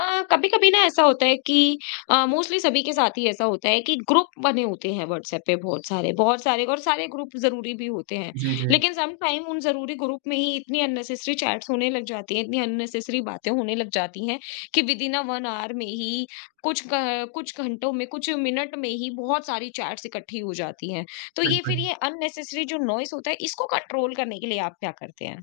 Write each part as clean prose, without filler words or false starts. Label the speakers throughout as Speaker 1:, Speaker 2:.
Speaker 1: कभी-कभी ना ऐसा होता है कि मोस्टली सभी के साथ ही ऐसा होता है कि ग्रुप बने होते हैं व्हाट्सएप पे बहुत सारे और सारे ग्रुप ज़रूरी भी होते हैं।
Speaker 2: जी, जी,
Speaker 1: लेकिन सम टाइम उन ज़रूरी ग्रुप में ही इतनी अननेसेसरी चैट्स होने लग जाती हैं, इतनी अननेसेसरी बातें होने लग जाती हैं कि विद इन अ 1 ऑवर में ही कुछ घंटों में, कुछ मिनट में ही बहुत सारी चैट्स इकट्ठी हो जाती हैं। तो ये फिर
Speaker 2: बिल्कुल।
Speaker 1: ये अननेसेसरी जो नॉइज़ होता है, इसको कंट्रोल करने के लिए आप क्या करते हैं?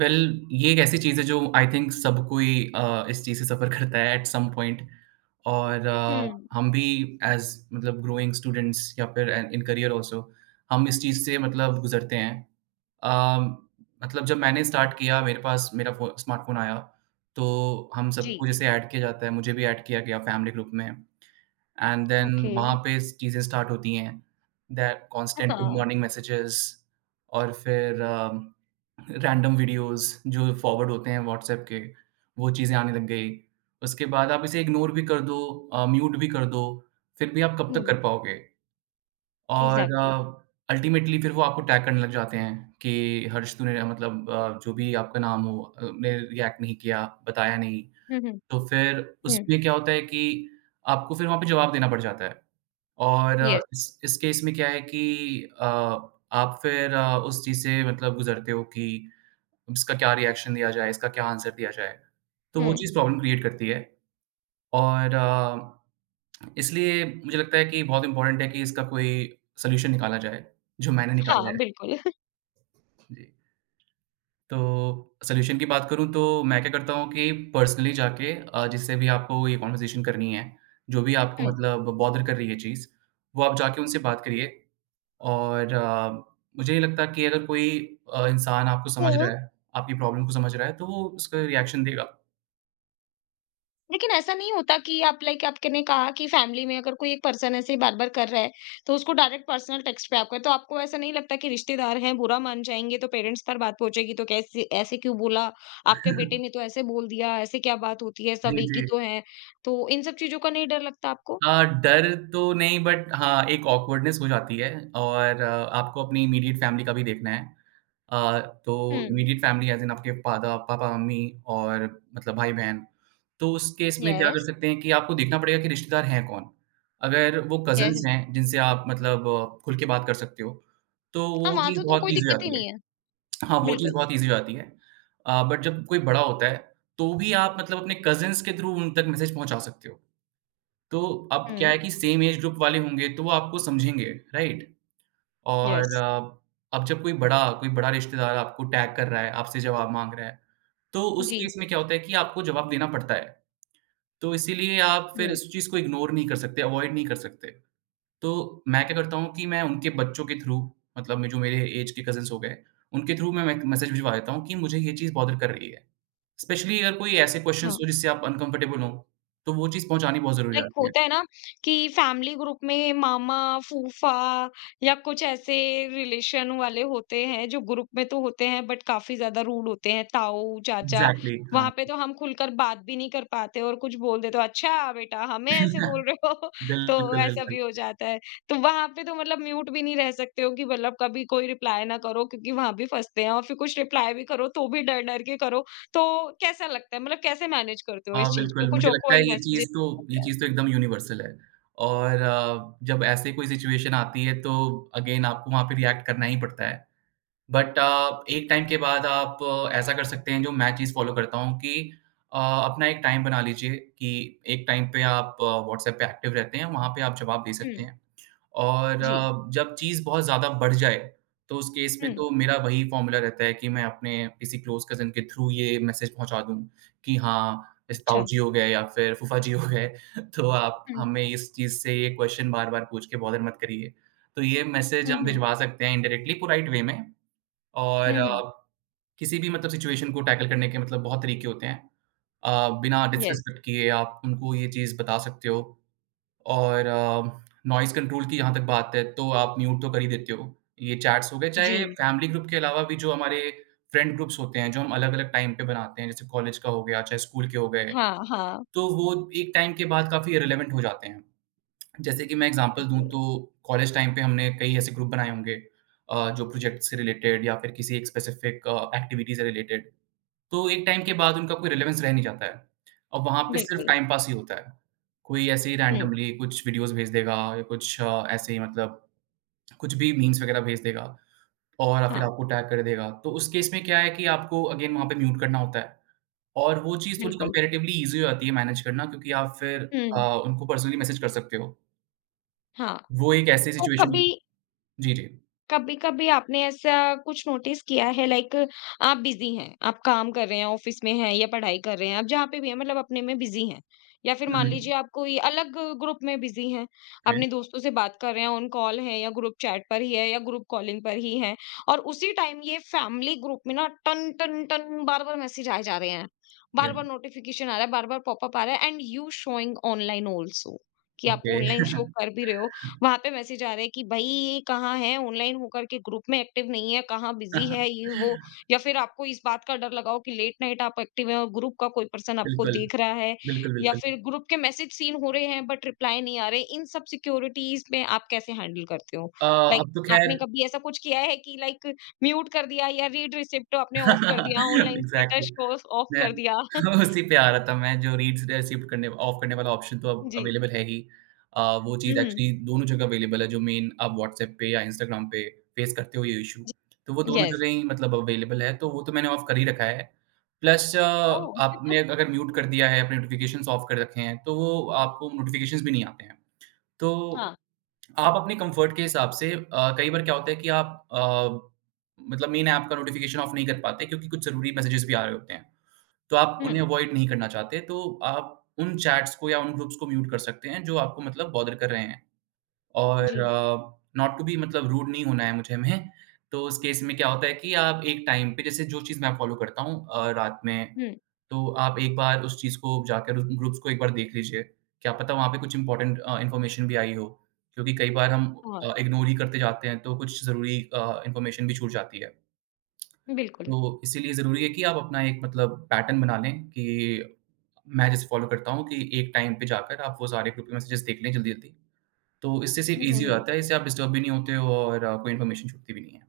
Speaker 2: वेल well, ये एक ऐसी चीज़ है जो आई थिंक सब कोई इस चीज़ से सफ़र करता है एट सम पॉइंट और
Speaker 1: हुँ।
Speaker 2: हम भी एज़ मतलब ग्रोइंग स्टूडेंट्स या फिर एन इन करियर ऑल्सो हम इस चीज़ से मतलब गुज़रते हैं। अ, मतलब जब मैंने स्टार्ट किया मेरे पास मेरा फ़ो स्मार्टफ़ोन आया, तो हम सबको
Speaker 1: जी।
Speaker 2: जैसे ऐड किया जाता है, मुझे भी ऐड किया गया फैमिली ग्रुप में। And then
Speaker 1: okay.
Speaker 2: वहाँ पे चीज़ें स्टार्ट होती हैं दैट कांस्टेंट गुड
Speaker 1: हाँ।
Speaker 2: मॉर्निंग मैसेजेस और फिर रैंडम वीडियोस जो फॉरवर्ड होते हैं व्हाट्सएप के वो चीज़ें आने लग गई। उसके बाद आप इसे इग्नोर भी कर दो म्यूट भी कर दो, फिर भी आप कब तक
Speaker 1: हुँ।
Speaker 2: कर पाओगे? और
Speaker 1: एग्ज़ैक्टली।
Speaker 2: अल्टीमेटली फिर वो आपको टैग करने लग जाते हैं कि हर्ष तूने मतलब जो भी आपका नाम हो, ने रिएक्ट नहीं किया, बताया नहीं।
Speaker 1: हुँ, हुँ।
Speaker 2: तो फिर
Speaker 1: हुँ,
Speaker 2: उसमें क्या होता है कि आपको फिर वहाँ पे जवाब देना पड़ जाता है। और
Speaker 1: यस।
Speaker 2: इस केस में क्या है कि अ, आप फिर उस चीज़ से मतलब गुज़रते हो कि इसका क्या रिएक्शन दिया जाए, इसका क्या आंसर दिया जाए। तो वो
Speaker 1: हुँ।
Speaker 2: चीज़ प्रॉब्लम क्रिएट करती है और इसलिए मुझे लगता है कि बहुत इम्पोर्टेंट है कि इसका कोई सॉल्यूशन निकाला जाए, जो मैंने निकाला
Speaker 1: हाँ,
Speaker 2: है।
Speaker 1: बिल्कुल।
Speaker 2: जी। तो सॉल्यूशन की बात करूँ तो मैं क्या करता हूँ कि पर्सनली जाके जिससे भी आपको ये कन्वर्सेशन करनी है, जो भी आपको
Speaker 1: हुँ।
Speaker 2: मतलब बॉदर कर रही है चीज़, वो आप जाके उनसे बात करिए। और मुझे नहीं लगता कि अगर कोई इंसान आपको
Speaker 1: तो
Speaker 2: समझ रहा है, आपकी प्रॉब्लम को समझ रहा है, तो वो उसका रिएक्शन देगा।
Speaker 1: लेकिन ऐसा नहीं होता कि आप लाइक आपने कहा कि फैमिली में अगर कोई एक पर्सन ऐसे ही बार-बार कर रहा है, तो उसको डायरेक्ट पर्सनल टेक्स्ट पे आप करें, तो आपको ऐसा नहीं लगता कि रिश्तेदार हैं, बुरा मान जाएँगे, तो पेरेंट्स पर बात पहुँचेगी, तो कैसे ऐसे क्यों बोला? आपके बेटे ने तो ऐसे बोल दिया, ऐसे क्या बात होती है, सब
Speaker 2: जी,
Speaker 1: एक
Speaker 2: जी।
Speaker 1: ही तो हैं। तो इन सब चीज़ों का नहीं डर लगता आपको?
Speaker 2: डर तो नहीं बट हाँ, एक ऑकवर्डनेस हो जाती है और आपको अपनी इमीडिएट फैमिली का भी देखना है। अ, तो
Speaker 1: हुँ।
Speaker 2: इमीडिएट फैमिली ऐज़ इन आपके फादर, पापा-मम्मी और मतलब भाई-बहन। तो उस केस में क्या कर
Speaker 1: यस,
Speaker 2: सकते हैं कि आपको देखना पड़ेगा कि रिश्तेदार हैं कौन? अगर वो कज़िन्स
Speaker 1: यस।
Speaker 2: हैं जिनसे आप मतलब खुल के बात कर सकते हो, तो
Speaker 1: हाँ,
Speaker 2: वो
Speaker 1: वहाँ
Speaker 2: चीज़
Speaker 1: तो
Speaker 2: बहुत
Speaker 1: कोई
Speaker 2: ईज़ी हो
Speaker 1: दिक्कत ही
Speaker 2: जाती है।
Speaker 1: नहीं है।
Speaker 2: हाँ, वो चीज़
Speaker 1: बिल्कुल।
Speaker 2: बहुत ईज़ी हो जाती है। बट जब कोई बड़ा होता है, तो भी आप मतलब अपने कज़िन्स के थ्रू उन तक मैसेज पहुँचा सकते हो। तो अब क्या
Speaker 1: हुँ।
Speaker 2: है कि सेम एज ग्रुप वाले होंगे तो वो आपको समझेंगे, राइट? और
Speaker 1: यस।
Speaker 2: अब जब कोई बड़ा रिश्तेदार आपको टैग कर रहा है, आपसे जवाब माँग रहा है, तो उस
Speaker 1: जी।
Speaker 2: केस में क्या होता है कि आपको जवाब देना पड़ता है। तो इसीलिए आप फिर
Speaker 1: हुँ।
Speaker 2: इस चीज़ को इग्नोर नहीं कर सकते, अवॉइड नहीं कर सकते। तो मैं क्या करता हूँ कि मैं उनके बच्चों के थ्रू मतलब में जो मेरे एज के कज़िन्स हो गए, उनके थ्रू मैं मैक मैसेज भिजवा देता हूँ कि मुझे ये चीज़ बॉदर कर रही है। स्पेशली अगर कोई ऐसे क्वेश्चन्स
Speaker 1: हाँ।
Speaker 2: हो जिससे आप अनकम्फर्टेबल हो, तो वो चीज़ पहुँचानी बहुत ज़रूरी हो
Speaker 1: लाइक
Speaker 2: जाती है।
Speaker 1: होता है ना कि फैमिली ग्रुप में मामा फूफा या कुछ ऐसे रिलेशन वाले होते हैं जो ग्रुप में तो होते हैं बट काफी ज्यादा रूड होते हैं ताऊ चाचा
Speaker 2: एग्ज़ैक्टली, हाँ।
Speaker 1: वहां पे तो हम खुलकर बात भी नहीं कर पाते और कुछ बोल देते हो अच्छा बेटा हमें ऐसे बोल रहे हो। तो
Speaker 2: बिल्कुल,
Speaker 1: ऐसा
Speaker 2: बिल्कुल।
Speaker 1: भी हो जाता है। तो वहां पे तो मतलब म्यूट भी नहीं रह सकते हो कि मतलब कभी कोई रिप्लाई ना करो क्योंकि वहां भी फंसते हैं और फिर कुछ रिप्लाई भी करो तो भी डर डर के करो। तो कैसा लगता है, मतलब कैसे मैनेज करते हो इस
Speaker 2: हाँ,
Speaker 1: चीज को,
Speaker 2: बिल्कुल,
Speaker 1: कुछ
Speaker 2: मुझे लगता है
Speaker 1: ऑकवर्ड
Speaker 2: ये चीज़
Speaker 1: मैसेजेस?
Speaker 2: तो ये चीज़ तो एकदम यूनिवर्सल है और जब ऐसे कोई सिचुएशन आती है तो अगेन आपको वहाँ पे रिएक्ट करना ही पड़ता है। बट एक टाइम के बाद आप ऐसा कर सकते हैं जो मैं चीज़ फ़ॉलो करता हूँ कि अपना एक टाइम बना लीजिए कि एक टाइम पे आप व्हाट्सएप पे एक्टिव रहते हैं, वहाँ पे आप जवाब दे
Speaker 1: हुँ,
Speaker 2: सकते हैं। और
Speaker 1: जी,
Speaker 2: जब चीज़ बहुत ज़्यादा बढ़ जाए, तो उस केस में
Speaker 1: हुँ,
Speaker 2: तो मेरा वही फ़ॉर्मूला रहता है कि मैं अपने किसी क्लोज़ कज़िन के थ्रू ये मैसेज पहुँचा दूँ कि हाँ, जैसे ताऊ
Speaker 1: अच्छा,
Speaker 2: जी हो गए या फिर फूफा जी हो गए, तो आप
Speaker 1: हुँ,
Speaker 2: हमें इस चीज़ से ये क्वेश्चन बार-बार पूछ के बॉदर मत करिए। तो ये मैसेज
Speaker 1: हुँ,
Speaker 2: हम
Speaker 1: हुँ,
Speaker 2: भिजवा सकते हैं इनडायरेक्टली पोलाइट वे में और
Speaker 1: हुँ, हुँ,
Speaker 2: किसी भी मतलब सिचुएशन को टैकल करने के मतलब बहुत तरीके होते हैं। बिना
Speaker 1: येस,
Speaker 2: डिसरिस्पेक्ट किए आप उनको ये चीज़ बता सकते हो। और नॉइज़ कंट्रोल की जहाँ तक बात है, तो आप म्यूट तो कर ही देते हो। ये चैट्स हो गए, चाहे
Speaker 1: जी,
Speaker 2: फैमिली ग्रुप के अलावा भी जो हमारे फ्रेंड ग्रुप्स होते हैं, जो हम अलग-अलग टाइम पे बनाते हैं, जैसे कॉलेज का हो गया, चाहे स्कूल के हो गए,
Speaker 1: हाँ, हाँ,
Speaker 2: तो वो एक टाइम के बाद काफ़ी इर्रेलेवेंट हो जाते हैं। जैसे कि मैं एग्ज़ाम्पल दूँ
Speaker 1: बिल्कुल,
Speaker 2: तो कॉलेज टाइम पे हमने कई ऐसे ग्रुप बनाए होंगे जो प्रोजेक्ट से रिलेटेड या फिर किसी एक स्पेसिफ़िक एक्टिविटी से रिलेटेड। तो एक टाइम के बाद उनका कोई रिलेवेंस रह नहीं जाता है। अब वहाँ पे सिर्फ़
Speaker 1: बिल्कुल,
Speaker 2: टाइम पास ही होता है। कोई ऐसे ही
Speaker 1: हुँ,
Speaker 2: रैंडमली कुछ वीडियोज़ भेज देगा या कुछ ऐसे ही मतलब कुछ भी मीम्स वगैरह भेज देगा और
Speaker 1: हाँ,
Speaker 2: फिर आपको टैग कर देगा। तो उस केस में क्या है कि आपको अगेन वहाँ पे म्यूट करना होता है और वो चीज़ थोड़ी
Speaker 1: बिल्कुल,
Speaker 2: कंपैरेटिवली ईज़ी हो जाती है मैनेज करना क्योंकि आप फिर अ,
Speaker 1: हुँ,
Speaker 2: उनको पर्सनली मैसेज कर सकते हो।
Speaker 1: हाँ,
Speaker 2: वो एक ऐसी
Speaker 1: तो
Speaker 2: सिचुएशन
Speaker 1: कभी
Speaker 2: होती जी, जी।
Speaker 1: कभी-कभी आपने ऐसा कुछ नोटिस किया है लाइक आप बिज़ी हैं, आप काम कर रहे हैं, ऑफ़िस में हैं या पढ़ाई कर रहे हैं, आप जहाँ पे भी हैं मतलब अपने में बिज़ी हैं। या फिर
Speaker 2: हुँ,
Speaker 1: मान
Speaker 2: हुँ।
Speaker 1: लीजिए आप कोई अलग ग्रुप में बिज़ी हैं,
Speaker 2: ओके,
Speaker 1: अपने दोस्तों से बात कर रहे हैं, ऑन कॉल हैं या ग्रुप चैट पर ही है या ग्रुप कॉलिंग पर ही हैं और उसी टाइम ये फैमिली ग्रुप में ना टन, टन, टन बार-बार मैसेज आए जा रहे हैं।
Speaker 2: या
Speaker 1: बार-बार नोटिफ़िकेशन आ रहा है, बार-बार पॉपअप आ रहा है, and you showing online also कि आप
Speaker 2: ओके।
Speaker 1: ऑनलाइन शो कर भी रहे हो। वहां पे मैसेज आ रहे हैं कि भाई ये कहाँ है, ऑनलाइन होकर के ग्रुप में एक्टिव नहीं है, कहाँ बिजी है, ये वो। या फिर आपको इस बात का डर लगाओ कि लेट नाइट आप एक्टिव हैं और ग्रुप का कोई पर्सन आपको
Speaker 2: बिल्कुल,
Speaker 1: देख रहा है।
Speaker 2: बिल्कुल,
Speaker 1: या
Speaker 2: बिल्कुल।
Speaker 1: फिर ग्रुप के मैसेज सीन हो रहे हैं बट रिप्लाई नहीं आ रहे, इन सब सिक्योरिटीज में आप कैसे हैंडल करते हो,
Speaker 2: अ,
Speaker 1: लाइक
Speaker 2: अब तो
Speaker 1: आपने
Speaker 2: ख़ैर
Speaker 1: कभी ऐसा कुछ किया है कि लाइक म्यूट कर दिया या रीड रिसिप्ट आपने ऑफ कर दिया, ऑनलाइन
Speaker 2: एग्ज़ैक्टली
Speaker 1: स्टेटस को ऑफ
Speaker 2: मैं
Speaker 1: कर दिया?
Speaker 2: उसी पे आ रहा था मैं जो रीड्स रिसीव करने ऑफ करने वाला ऑप्शन तो अब
Speaker 1: जी।
Speaker 2: अवेलेबल है ही। वो चीज़
Speaker 1: हम्म।
Speaker 2: एक्चुअली दोनों जगह अवेलेबल है जो मेन आप व्हाट्सएप पे या इंस्टाग्राम पे फेस करते हो ये इश्यू। तो वो दोनों
Speaker 1: यस।
Speaker 2: जगह ही मतलब अवेलेबल है तो वो तो मैंने ऑफ कर ही रखा है। प्लस
Speaker 1: ओ।
Speaker 2: आपने अगर म्यूट कर दिया है अपने नोटिफ़िकेशंस ऑफ कर रखे हैं तो वो आपको नोटिफ़िकेशंस भी नहीं आते हैं। तो
Speaker 1: हाँ।
Speaker 2: आप अपने कम्फर्ट के हिसाब से कई बार क्या होता है कि आप मतलब मेन ऐप का नोटिफ़िकेशन ऑफ नहीं कर पाते क्योंकि कुछ ज़रूरी मैसेजेस भी आ रहे होते हैं। तो आप
Speaker 1: हम्म।
Speaker 2: उन्हें अवॉइड नहीं करना चाहते, तो आप उन चैट्स को या उन ग्रुप्स को म्यूट कर सकते हैं जो आपको मतलब बॉदर कर रहे हैं। और
Speaker 1: जी।
Speaker 2: नॉट टू बी मतलब रूड नहीं होना है मुझे में, तो उस केस में क्या होता है कि आप एक टाइम पे जैसे जो चीज़ मैं फ़ॉलो करता हूँ रात में
Speaker 1: हम्म।
Speaker 2: तो आप एक बार उस चीज़ को जाकर उस ग्रुप्स को एक बार देख लीजिए, क्या पता वहाँ पे कुछ इम्पोर्टेंट इन्फॉर्मेशन भी आई हो, क्योंकि कई बार हम इग्नोर ही करते जाते हैं, तो कुछ ज़रूरी इन्फॉर्मेशन भी छूट जाती है।
Speaker 1: बिल्कुल।
Speaker 2: तो इसीलिए ज़रूरी है कि आप अपना एक मतलब पैटर्न बना लें कि मैं जैसे फ़ॉलो करता हूँ कि एक टाइम पे जाकर आप वो सारे ग्रुप के मैसेजेस देख लें जल्दी-जल्दी। तो इससे सिर्फ़
Speaker 1: हुँ, हुँ,
Speaker 2: ईज़ी हो
Speaker 1: हुँ।
Speaker 2: जाता है, इससे आप डिस्टर्ब भी नहीं होते हो और कोई इन्फॉर्मेशन छूटती भी नहीं है।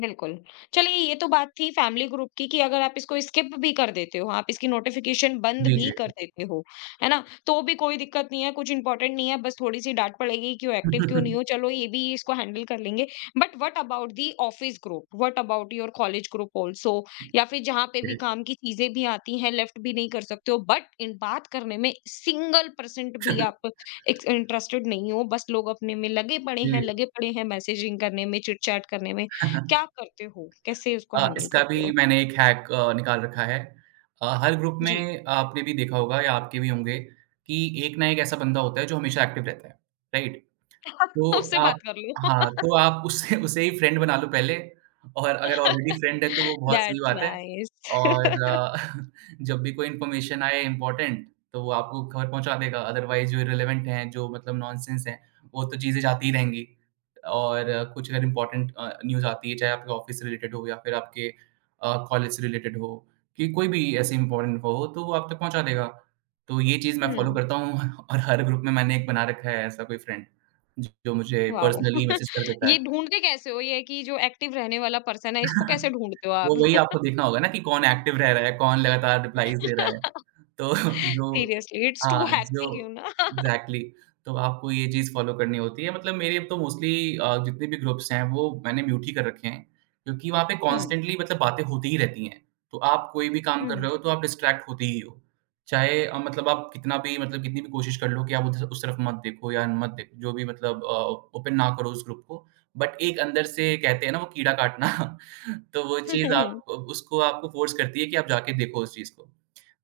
Speaker 1: बिल्कुल। चलिए ये तो बात थी फैमिली ग्रुप की कि अगर आप इसको स्किप भी कर देते हो, आप इसकी नोटिफ़िकेशन बंद
Speaker 2: जी,
Speaker 1: भी
Speaker 2: जी।
Speaker 1: कर देते हो, है ना? तो भी कोई दिक्कत नहीं है, कुछ इम्पोर्टेंट नहीं है, बस थोड़ी-सी डाँट पड़ेगी, क्यों एक्टिव क्यों नहीं हो? चलो ये भी, इसको हैंडल कर लेंगे। But what about the office group? What about your college group also? या फिर जहाँ पे भी
Speaker 2: जी।
Speaker 1: काम की चीज़ें भी आती हैं, लेफ्ट भी नहीं कर सकते हो, बट इन बात करने में सिंगल परसेंट भी आप एक इंटरेस्टेड नहीं हो, बस लोग अपने में लगे पड़े हैं,
Speaker 2: जी।
Speaker 1: लगे पड़े हैं मैसेजिंग करने में, चिट-चैट करने में। क्या करते हो? कैसे उसको हैंडल
Speaker 2: इसका
Speaker 1: करते
Speaker 2: भी
Speaker 1: हो?
Speaker 2: मैंने एक हैक निकाल रखा है। हर ग्रुप
Speaker 1: जी।
Speaker 2: में आपने भी देखा होगा या आपके भी होंगे कि एक ना एक ऐसा बंदा होता है जो हमेशा एक्टिव रहता है, राइट? तो
Speaker 1: उससे बात
Speaker 2: आप
Speaker 1: कर लो।
Speaker 2: हाँ, तो आप उससे उसे ही फ्रेंड बना लो पहले और अगर ऑलरेडी फ्रेंड है तो वो बहुत सही
Speaker 1: दैट्स
Speaker 2: बात है
Speaker 1: नाइस।
Speaker 2: और जब भी कोई इन्फॉर्मेशन आए इम्पोर्टेंट तो वो आपको खबर पहुँचा देगा, अदरवाइज़ जो इर्रेलेवेंट हैं, जो मतलब नॉनसेंस हैं, वो तो चीज़ें जाती ही रहेंगी और कुछ अगर इम्पोर्टेंट न्यूज़ आती है, चाहे आपके ऑफ़िस से रिलेटेड हो या फिर आपके कॉलेज से रिलेटेड हो, कि कोई भी ऐसी इम्पोर्टेंट इन्फो हो, तो वो आप तक पहुँचा देगा। तो ये चीज़ मैं फ़ॉलो
Speaker 1: हुँ,
Speaker 2: करता हूँ और हर ग्रुप में मैंने एक बना रखा है ऐसा कोई फ्रेंड। जो मुझे
Speaker 1: वाओ!
Speaker 2: पर्सनली मैसेज कर देता है।
Speaker 1: ये ढूँढते कैसे हो ये कि जो एक्टिव रहने वाला पर्सन है, इसको कैसे ढूँढते हो
Speaker 2: वो
Speaker 1: आप?
Speaker 2: वही आपको देखना होगा ना कि कौन एक्टिव रह रहा है, कौन लगातार रिप्लाईज़ दे रहा है। तो जो
Speaker 1: सीरियसली इट्स टू
Speaker 2: हाँ, जो
Speaker 1: हैक्टिक यू ना।
Speaker 2: एग्ज़ैक्टली तो आपको ये चीज़ फ़ॉलो करनी होती है। मतलब मेरे तो मोस्टली जितने भी ग्रुप्स हैं वो मैंने म्यूट ही कर रखे हैं, क्योंकि वहाँ पे
Speaker 1: हुँ,
Speaker 2: कॉन्स्टेंटली मतलब बातें होती ही रहती हैं। तो आप कोई भी काम कर
Speaker 1: हुँ।
Speaker 2: रहे हो तो आप डिस्ट्रैक्ट होते ही हो। चाहे मतलब आप कितना भी मतलब कितनी भी कोशिश कर लो कि आप उधर उस तरफ मत देखो या मत देखो जो भी मतलब ओपन ना करो उस ग्रुप को। बट एक अंदर से कहते हैं ना वो कीड़ा काटना तो वो चीज़ आप उसको आपको फ़ोर्स करती है कि आप जाके देखो उस चीज़ को।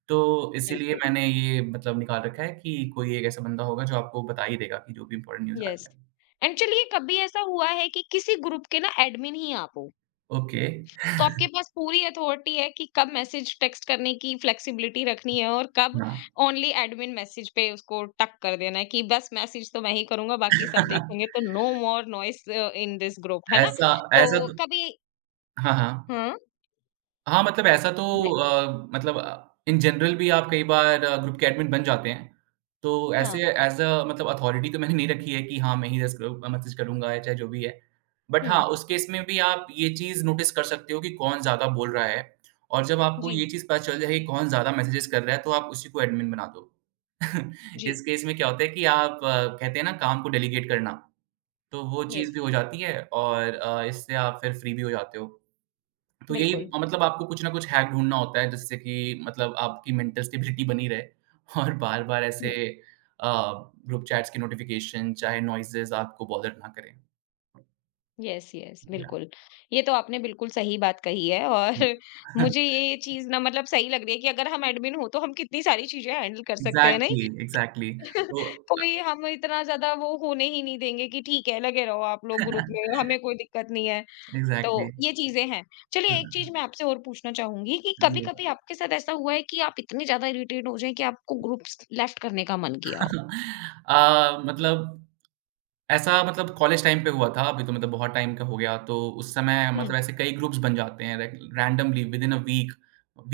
Speaker 2: तो इसीलिए
Speaker 1: बिल्कुल,
Speaker 2: मैंने ये मतलब निकाल रखा है कि कोई एक ऐसा बंदा होगा जो आपको बता ही देगा कि जो भी इम्पोर्टेंट न्यूज़ आ रही
Speaker 1: यस।
Speaker 2: है।
Speaker 1: एंड चलिए कभी ऐसा हुआ है कि किसी ग्रुप के ना एडमिन ही आप हो?
Speaker 2: ओके,
Speaker 1: तो आपके पास पूरी अथॉरिटी है कि कब मैसेज टेक्स्ट करने की फ्लेक्सिबिलिटी रखनी है और कब
Speaker 2: हाँ।
Speaker 1: ओनली एडमिन मैसेज पे उसको टक कर देना है कि बस मैसेज तो मैं ही करूंगा, बाकी सब देखेंगे, तो no more noise in this group, है ना?
Speaker 2: ऐसा
Speaker 1: तो
Speaker 2: ऐसा तो
Speaker 1: कभी
Speaker 2: हाँ, हाँ।
Speaker 1: हाँ
Speaker 2: हाँ, मतलब ऐसा तो
Speaker 1: ने-
Speaker 2: मतलब इन जनरल भी आप कई बार ग्रुप के एडमिन बन जाते हैं। तो ऐसे
Speaker 1: हाँ।
Speaker 2: एज़ अ मतलब अथॉरिटी तो मैंने नहीं रखी है कि हाँ, मैं ही जस्ट ग्रुप मैसेज करूँगा या चाहे जो भी है। बट हाँ,
Speaker 1: हम्म।
Speaker 2: उस केस में भी आप ये चीज़ नोटिस कर सकते हो कि कौन ज़्यादा बोल रहा है और जब आपको ये
Speaker 1: जी।
Speaker 2: चीज़ पता चल जाए कि कौन ज़्यादा मैसेजेस कर रहा है, तो आप उसी को एडमिन बना दो।
Speaker 1: जी।
Speaker 2: इस केस में क्या होता है कि आप कहते हैं ना काम को डेलीगेट करना, तो वो चीज़
Speaker 1: यस।
Speaker 2: भी हो जाती है और इससे आप फिर फ्री भी हो जाते हो। तो यही
Speaker 1: बिल्कुल।
Speaker 2: मतलब आपको कुछ ना कुछ हैक ढूँढना होता है जिससे कि मतलब आपकी मेंटल स्टेबिलिटी बनी रहे और बार-बार ऐसे
Speaker 1: हम्म।
Speaker 2: अ, ग्रुप चैट्स की नोटिफ़िकेशन चाहे नॉइसेज़ आपको बॉदर ना करें।
Speaker 1: Yes, yes.
Speaker 2: या
Speaker 1: बिल्कुल, ये तो आपने बिल्कुल सही बात कही है। और मुझे ये चीज ना मतलब सही लग रही है कि अगर हम एडमिन हो तो हम कितनी सारी चीजें हैंडल कर सकते हैं, नहीं?
Speaker 2: एग्ज़ैक्टली, एग्ज़ैक्टली तो
Speaker 1: कोई हम इतना ज़्यादा वो होने ही नहीं देंगे कि ठीक है, लगे रहो आप लोग ग्रुप में, हमें कोई दिक्कत नहीं है। तो
Speaker 2: एग्ज़ैक्टली।
Speaker 1: ये चीज़ें हैं। चलिए एक चीज़ मैं आपसे और पूछना चाहूँगी कि
Speaker 2: जी।
Speaker 1: कभी-कभी आपके साथ ऐसा हुआ है कि आप इतने ज़्यादा इरिटेट हो जाएँ कि आपको ग्रुप्स लेफ्ट करने का मन किया हो?
Speaker 2: मतलब ऐसा मतलब कॉलेज टाइम पे हुआ था, अभी तो मतलब बहुत टाइम का हो गया, तो उस समय
Speaker 1: हुँ,
Speaker 2: मतलब ऐसे कई ग्रुप्स बन जाते हैं रैक randomly within a week,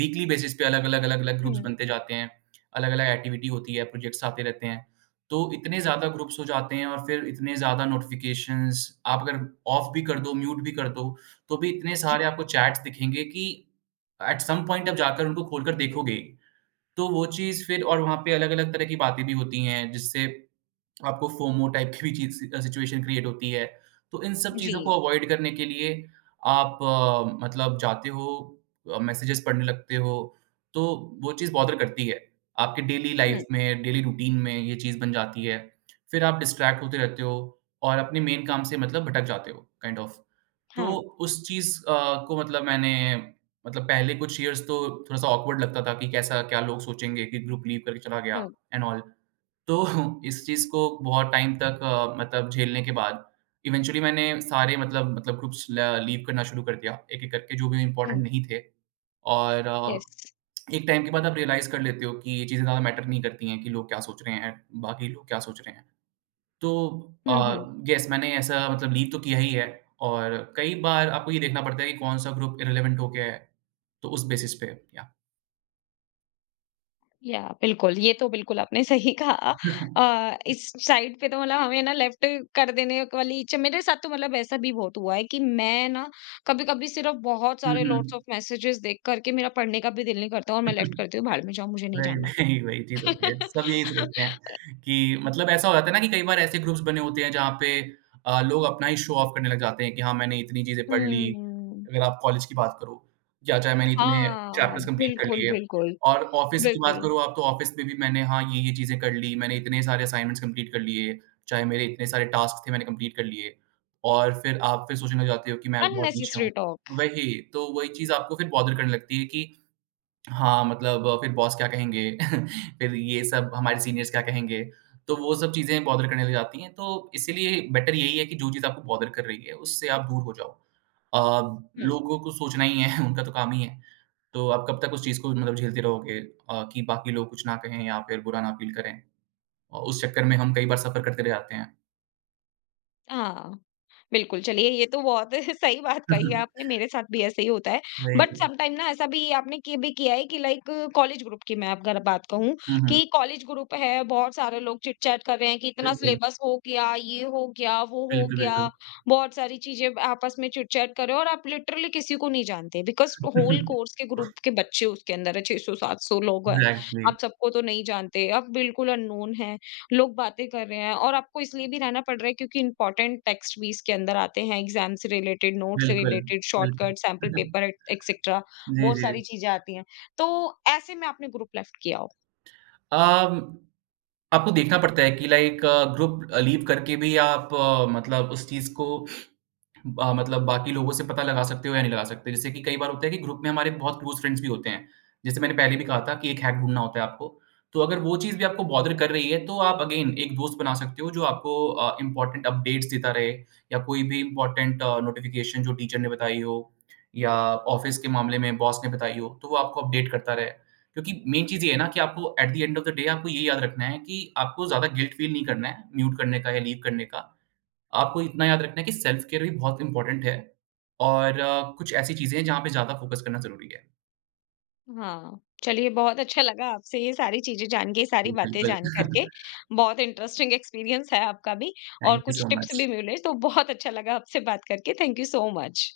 Speaker 2: weekly basis पे अलग-अलग, अलग-अलग ग्रुप्स
Speaker 1: हुँ।
Speaker 2: बनते जाते हैं, अलग-अलग एक्टिविटी होती है, प्रोजेक्ट्स आते रहते हैं। तो इतने ज़्यादा ग्रुप्स हो जाते हैं और फिर इतने ज़्यादा नोटिफ़िकेशंस, आप अगर ऑफ भी कर दो, म्यूट भी कर दो, तो भी इतने
Speaker 1: जी,
Speaker 2: सारे आपको चैट्स दिखेंगे कि एट सम पॉइंट आप जाकर उनको खोलकर देखोगे, तो वो चीज़ फिर और वहाँ पे अलग-अलग तरह की बातें भी होती हैं, जिससे आपको फोमो टाइप की भी चीज़ सि सिचुएशन क्रिएट होती है। तो इन सब
Speaker 1: जी।
Speaker 2: चीज़ों को अवॉइड करने के लिए आप मतलब जाते हो मैसेजेस पढ़ने लगते हो, तो वो चीज़ बॉदर करती है। आपके डेली लाइफ
Speaker 1: हुँ,
Speaker 2: में, डेली रूटीन में ये चीज़ बन जाती है। फिर आप डिस्ट्रैक्ट होते रहते हो और अपने मेन काम से मतलब भटक जाते हो काइंड kind ऑफ। of। तो
Speaker 1: हाँ।
Speaker 2: उस चीज़ को मतलब मैंने मतलब पहले कुछ ईयर्स तो थोड़ा-सा ऑकवर्ड लगता था कि कैसा क्या लोग सोचेंगे कि ग्रुप लीव करके चला गया
Speaker 1: हुँ,
Speaker 2: एंड ऑल। तो इस चीज़ को बहुत टाइम तक मतलब झेलने के बाद इवेंचुअली मैंने सारे मतलब ग्रुप्स ल लीव करना शुरू कर दिया, एक-एक करके जो भी इम्पोर्टेंट
Speaker 1: हुँ।
Speaker 2: नहीं थे। और
Speaker 1: येस।
Speaker 2: एक टाइम के बाद आप रियलाइज़ कर लेते हो कि ये चीज़ें ज़्यादा मैटर नहीं करती हैं कि लोग क्या सोच रहे हैं, बाकी लोग क्या सोच रहे हैं। तो
Speaker 1: हुँ, हुँ।
Speaker 2: येस मैंने ऐसा मतलब लीव तो किया ही है और कई बार आपको ये देखना पड़ता है कि कौन-सा ग्रुप इर्रेलेवेंट हो गया है, तो उस बेसिस पे या
Speaker 1: या बिल्कुल, ये तो बिल्कुल आपने सही कहा। इस साइड पे तो मतलब हमें ना लेफ्ट कर देने वाली च मेरे साथ तो मतलब ऐसा भी बहुत हुआ है कि मैं ना कभी-कभी सिर्फ़ बहुत
Speaker 2: हुँ,
Speaker 1: सारे
Speaker 2: हुँ।
Speaker 1: लॉट्स ऑफ़ मैसेजेस देख कर के मेरा पढ़ने का भी दिल नहीं करता और मैं लेफ्ट करती हूँ, भाड़ में जाओ, मुझे नहीं
Speaker 2: वही,
Speaker 1: जानना।
Speaker 2: वही, वही चीज़ होती है। सब यही सोचते हैं कि मतलब ऐसा हो जाता है ना कि कई बार ऐसे ग्रुप्स बने होते हैं जहाँ पे लोग अपना ही शो ऑफ करने लग जाते हैं कि हाँ, मैंने इतनी चीज़ें पढ़ ली,
Speaker 1: हुँ,
Speaker 2: अगर आप कॉलेज की बात करो या चाहे मैंने इतने
Speaker 1: हाँ,
Speaker 2: चैप्टर्स कंप्लीट कर
Speaker 1: बिल्कुल,
Speaker 2: लिए
Speaker 1: बिल्कुल,
Speaker 2: और ऑफ़िस की बात
Speaker 1: बिल्कुल,
Speaker 2: करो आप तो ऑफ़िस में भी मैंने हाँ, ये-ये चीज़ें कर ली, मैंने इतने सारे असाइनमेंट्स कंप्लीट कर लिए, चाहे मेरे इतने सारे टास्क थे मैंने कंप्लीट कर लिए और फिर आप फिर सोचने लग जाते हो कि मैं बहुत पीछे
Speaker 1: अननेसेसरी
Speaker 2: हूँ।
Speaker 1: टॉक।
Speaker 2: वही, तो वही चीज़ आपको फिर बॉदर करने लगती है कि हाँ, मतलब फिर बॉस क्या कहेंगे? फिर ये सब हमारे सीनियर्स क्या कहेंगे? तो वो सब चीज़ें बॉदर करने लग जाती हैं, तो इसीलिए बेटर यही है कि जो चीज़ आपको बॉदर कर रही है, उससे आप दूर हो जाओ। अ,
Speaker 1: हुँ,
Speaker 2: लोगों को सोचना ही है, उनका तो काम ही है। तो आप कब तक उस चीज़ को मतलब झेलते रहोगे कि बाकी लोग कुछ ना कहें या फिर बुरा ना फ़ील करें? उस चक्कर में हम कई बार सफ़र करते रह जाते हैं।
Speaker 1: हाँ। बिल्कुल, चलिए ये तो बहुत सही बात कही है आपने, मेरे साथ भी ऐसे ही होता है। बट
Speaker 2: वही।
Speaker 1: समटाइम ना ऐसा भी आपने कि भी किया है कि लाइक कॉलेज ग्रुप की मैं अगर बात कहूँ
Speaker 2: हुँ, हुँ।
Speaker 1: कि कॉलेज ग्रुप है, बहुत सारे लोग चिट-चैट कर रहे हैं कि इतना
Speaker 2: बिल्कुल,
Speaker 1: सिलेबस हो गया, ये हो गया, वो हो
Speaker 2: बिल्कुल,
Speaker 1: गया।
Speaker 2: बिल्कुल।
Speaker 1: बहुत सारी चीज़ें आपस में चिट-चैट कर रहे हो और आप लिटरली किसी को नहीं जानते बिकॉज़ होल कोर्स के ग्रुप के बच्चे उसके अंदर है, 600-700 लोग हैं।
Speaker 2: एग्ज़ैक्टली।
Speaker 1: आप सबको तो नहीं जानते, आप बिल्कुल अननोन हैं। लोग बातें कर रहे हैं और आपको इसलिए भी रहना पड़ रहा है क्योंकि इम्पोर्टेंट टेक्स्ट भी इसके अंदर आते हैं, एग्ज़ाम से रिलेटेड, नोट्स से
Speaker 2: बिल्कुल,
Speaker 1: रिलेटेड,
Speaker 2: बिल्कुल।
Speaker 1: Shortcut, sample paper et cetera.
Speaker 2: जी,
Speaker 1: बहुत
Speaker 2: जी।
Speaker 1: सारी चीज़ें आती हैं। तो ऐसे में आपने ग्रुप लेफ्ट किया हो।
Speaker 2: अम, आपको देखना पड़ता है कि लाइक ग्रुप लीव करके भी आप मतलब उस चीज़ को मतलब बाकी लोगों से पता लगा सकते हो या नहीं लगा सकते। जैसे कि कई बार होता है कि ग्रुप में हमारे बहुत क्लोज़ फ्रेंड्स भी होते हैं। जैसे मैंने पहले भी कहा था कि एक हैक ढूँढना होता है आपको। तो अगर वो चीज़ भी आपको बॉदर कर रही है तो आप अगेन एक दोस्त बना सकते हो जो आपको इम्पोर्टेंट अपडेट्स देता रहे या कोई भी इम्पोर्टेंट नोटिफ़िकेशन जो टीचर ने बताई हो या ऑफ़िस के मामले में बॉस ने बताई हो, तो वो आपको अपडेट करता रहे। क्योंकि मेन चीज़ ये है ना कि आपको at the end of the day आपको ये याद रखना है कि आपको ज़्यादा गिल्ट फ़ील नहीं करना है म्यूट करने का या लीव करने का। आपको इतना याद रखना है कि सेल्फ केयर भी बहुत इम्पोर्टेंट है और कुछ ऐसी चीज़ें हैं जहाँ पे ज़्यादा फ़ोकस करना ज़रूरी है।
Speaker 1: हाँ, चलिए बहुत अच्छा लगा आपसे ये सारी चीज़ें जान के, ये सारी बातें
Speaker 2: बिल्कुल।
Speaker 1: जान कर के। बहुत इंटरेस्टिंग एक्सपीरियंस है आपका भी, और
Speaker 2: थैंक यू
Speaker 1: कुछ
Speaker 2: सो
Speaker 1: टिप्स
Speaker 2: मच।
Speaker 1: भी मिले, तो बहुत अच्छा लगा आपसे बात करके। Thank you so much.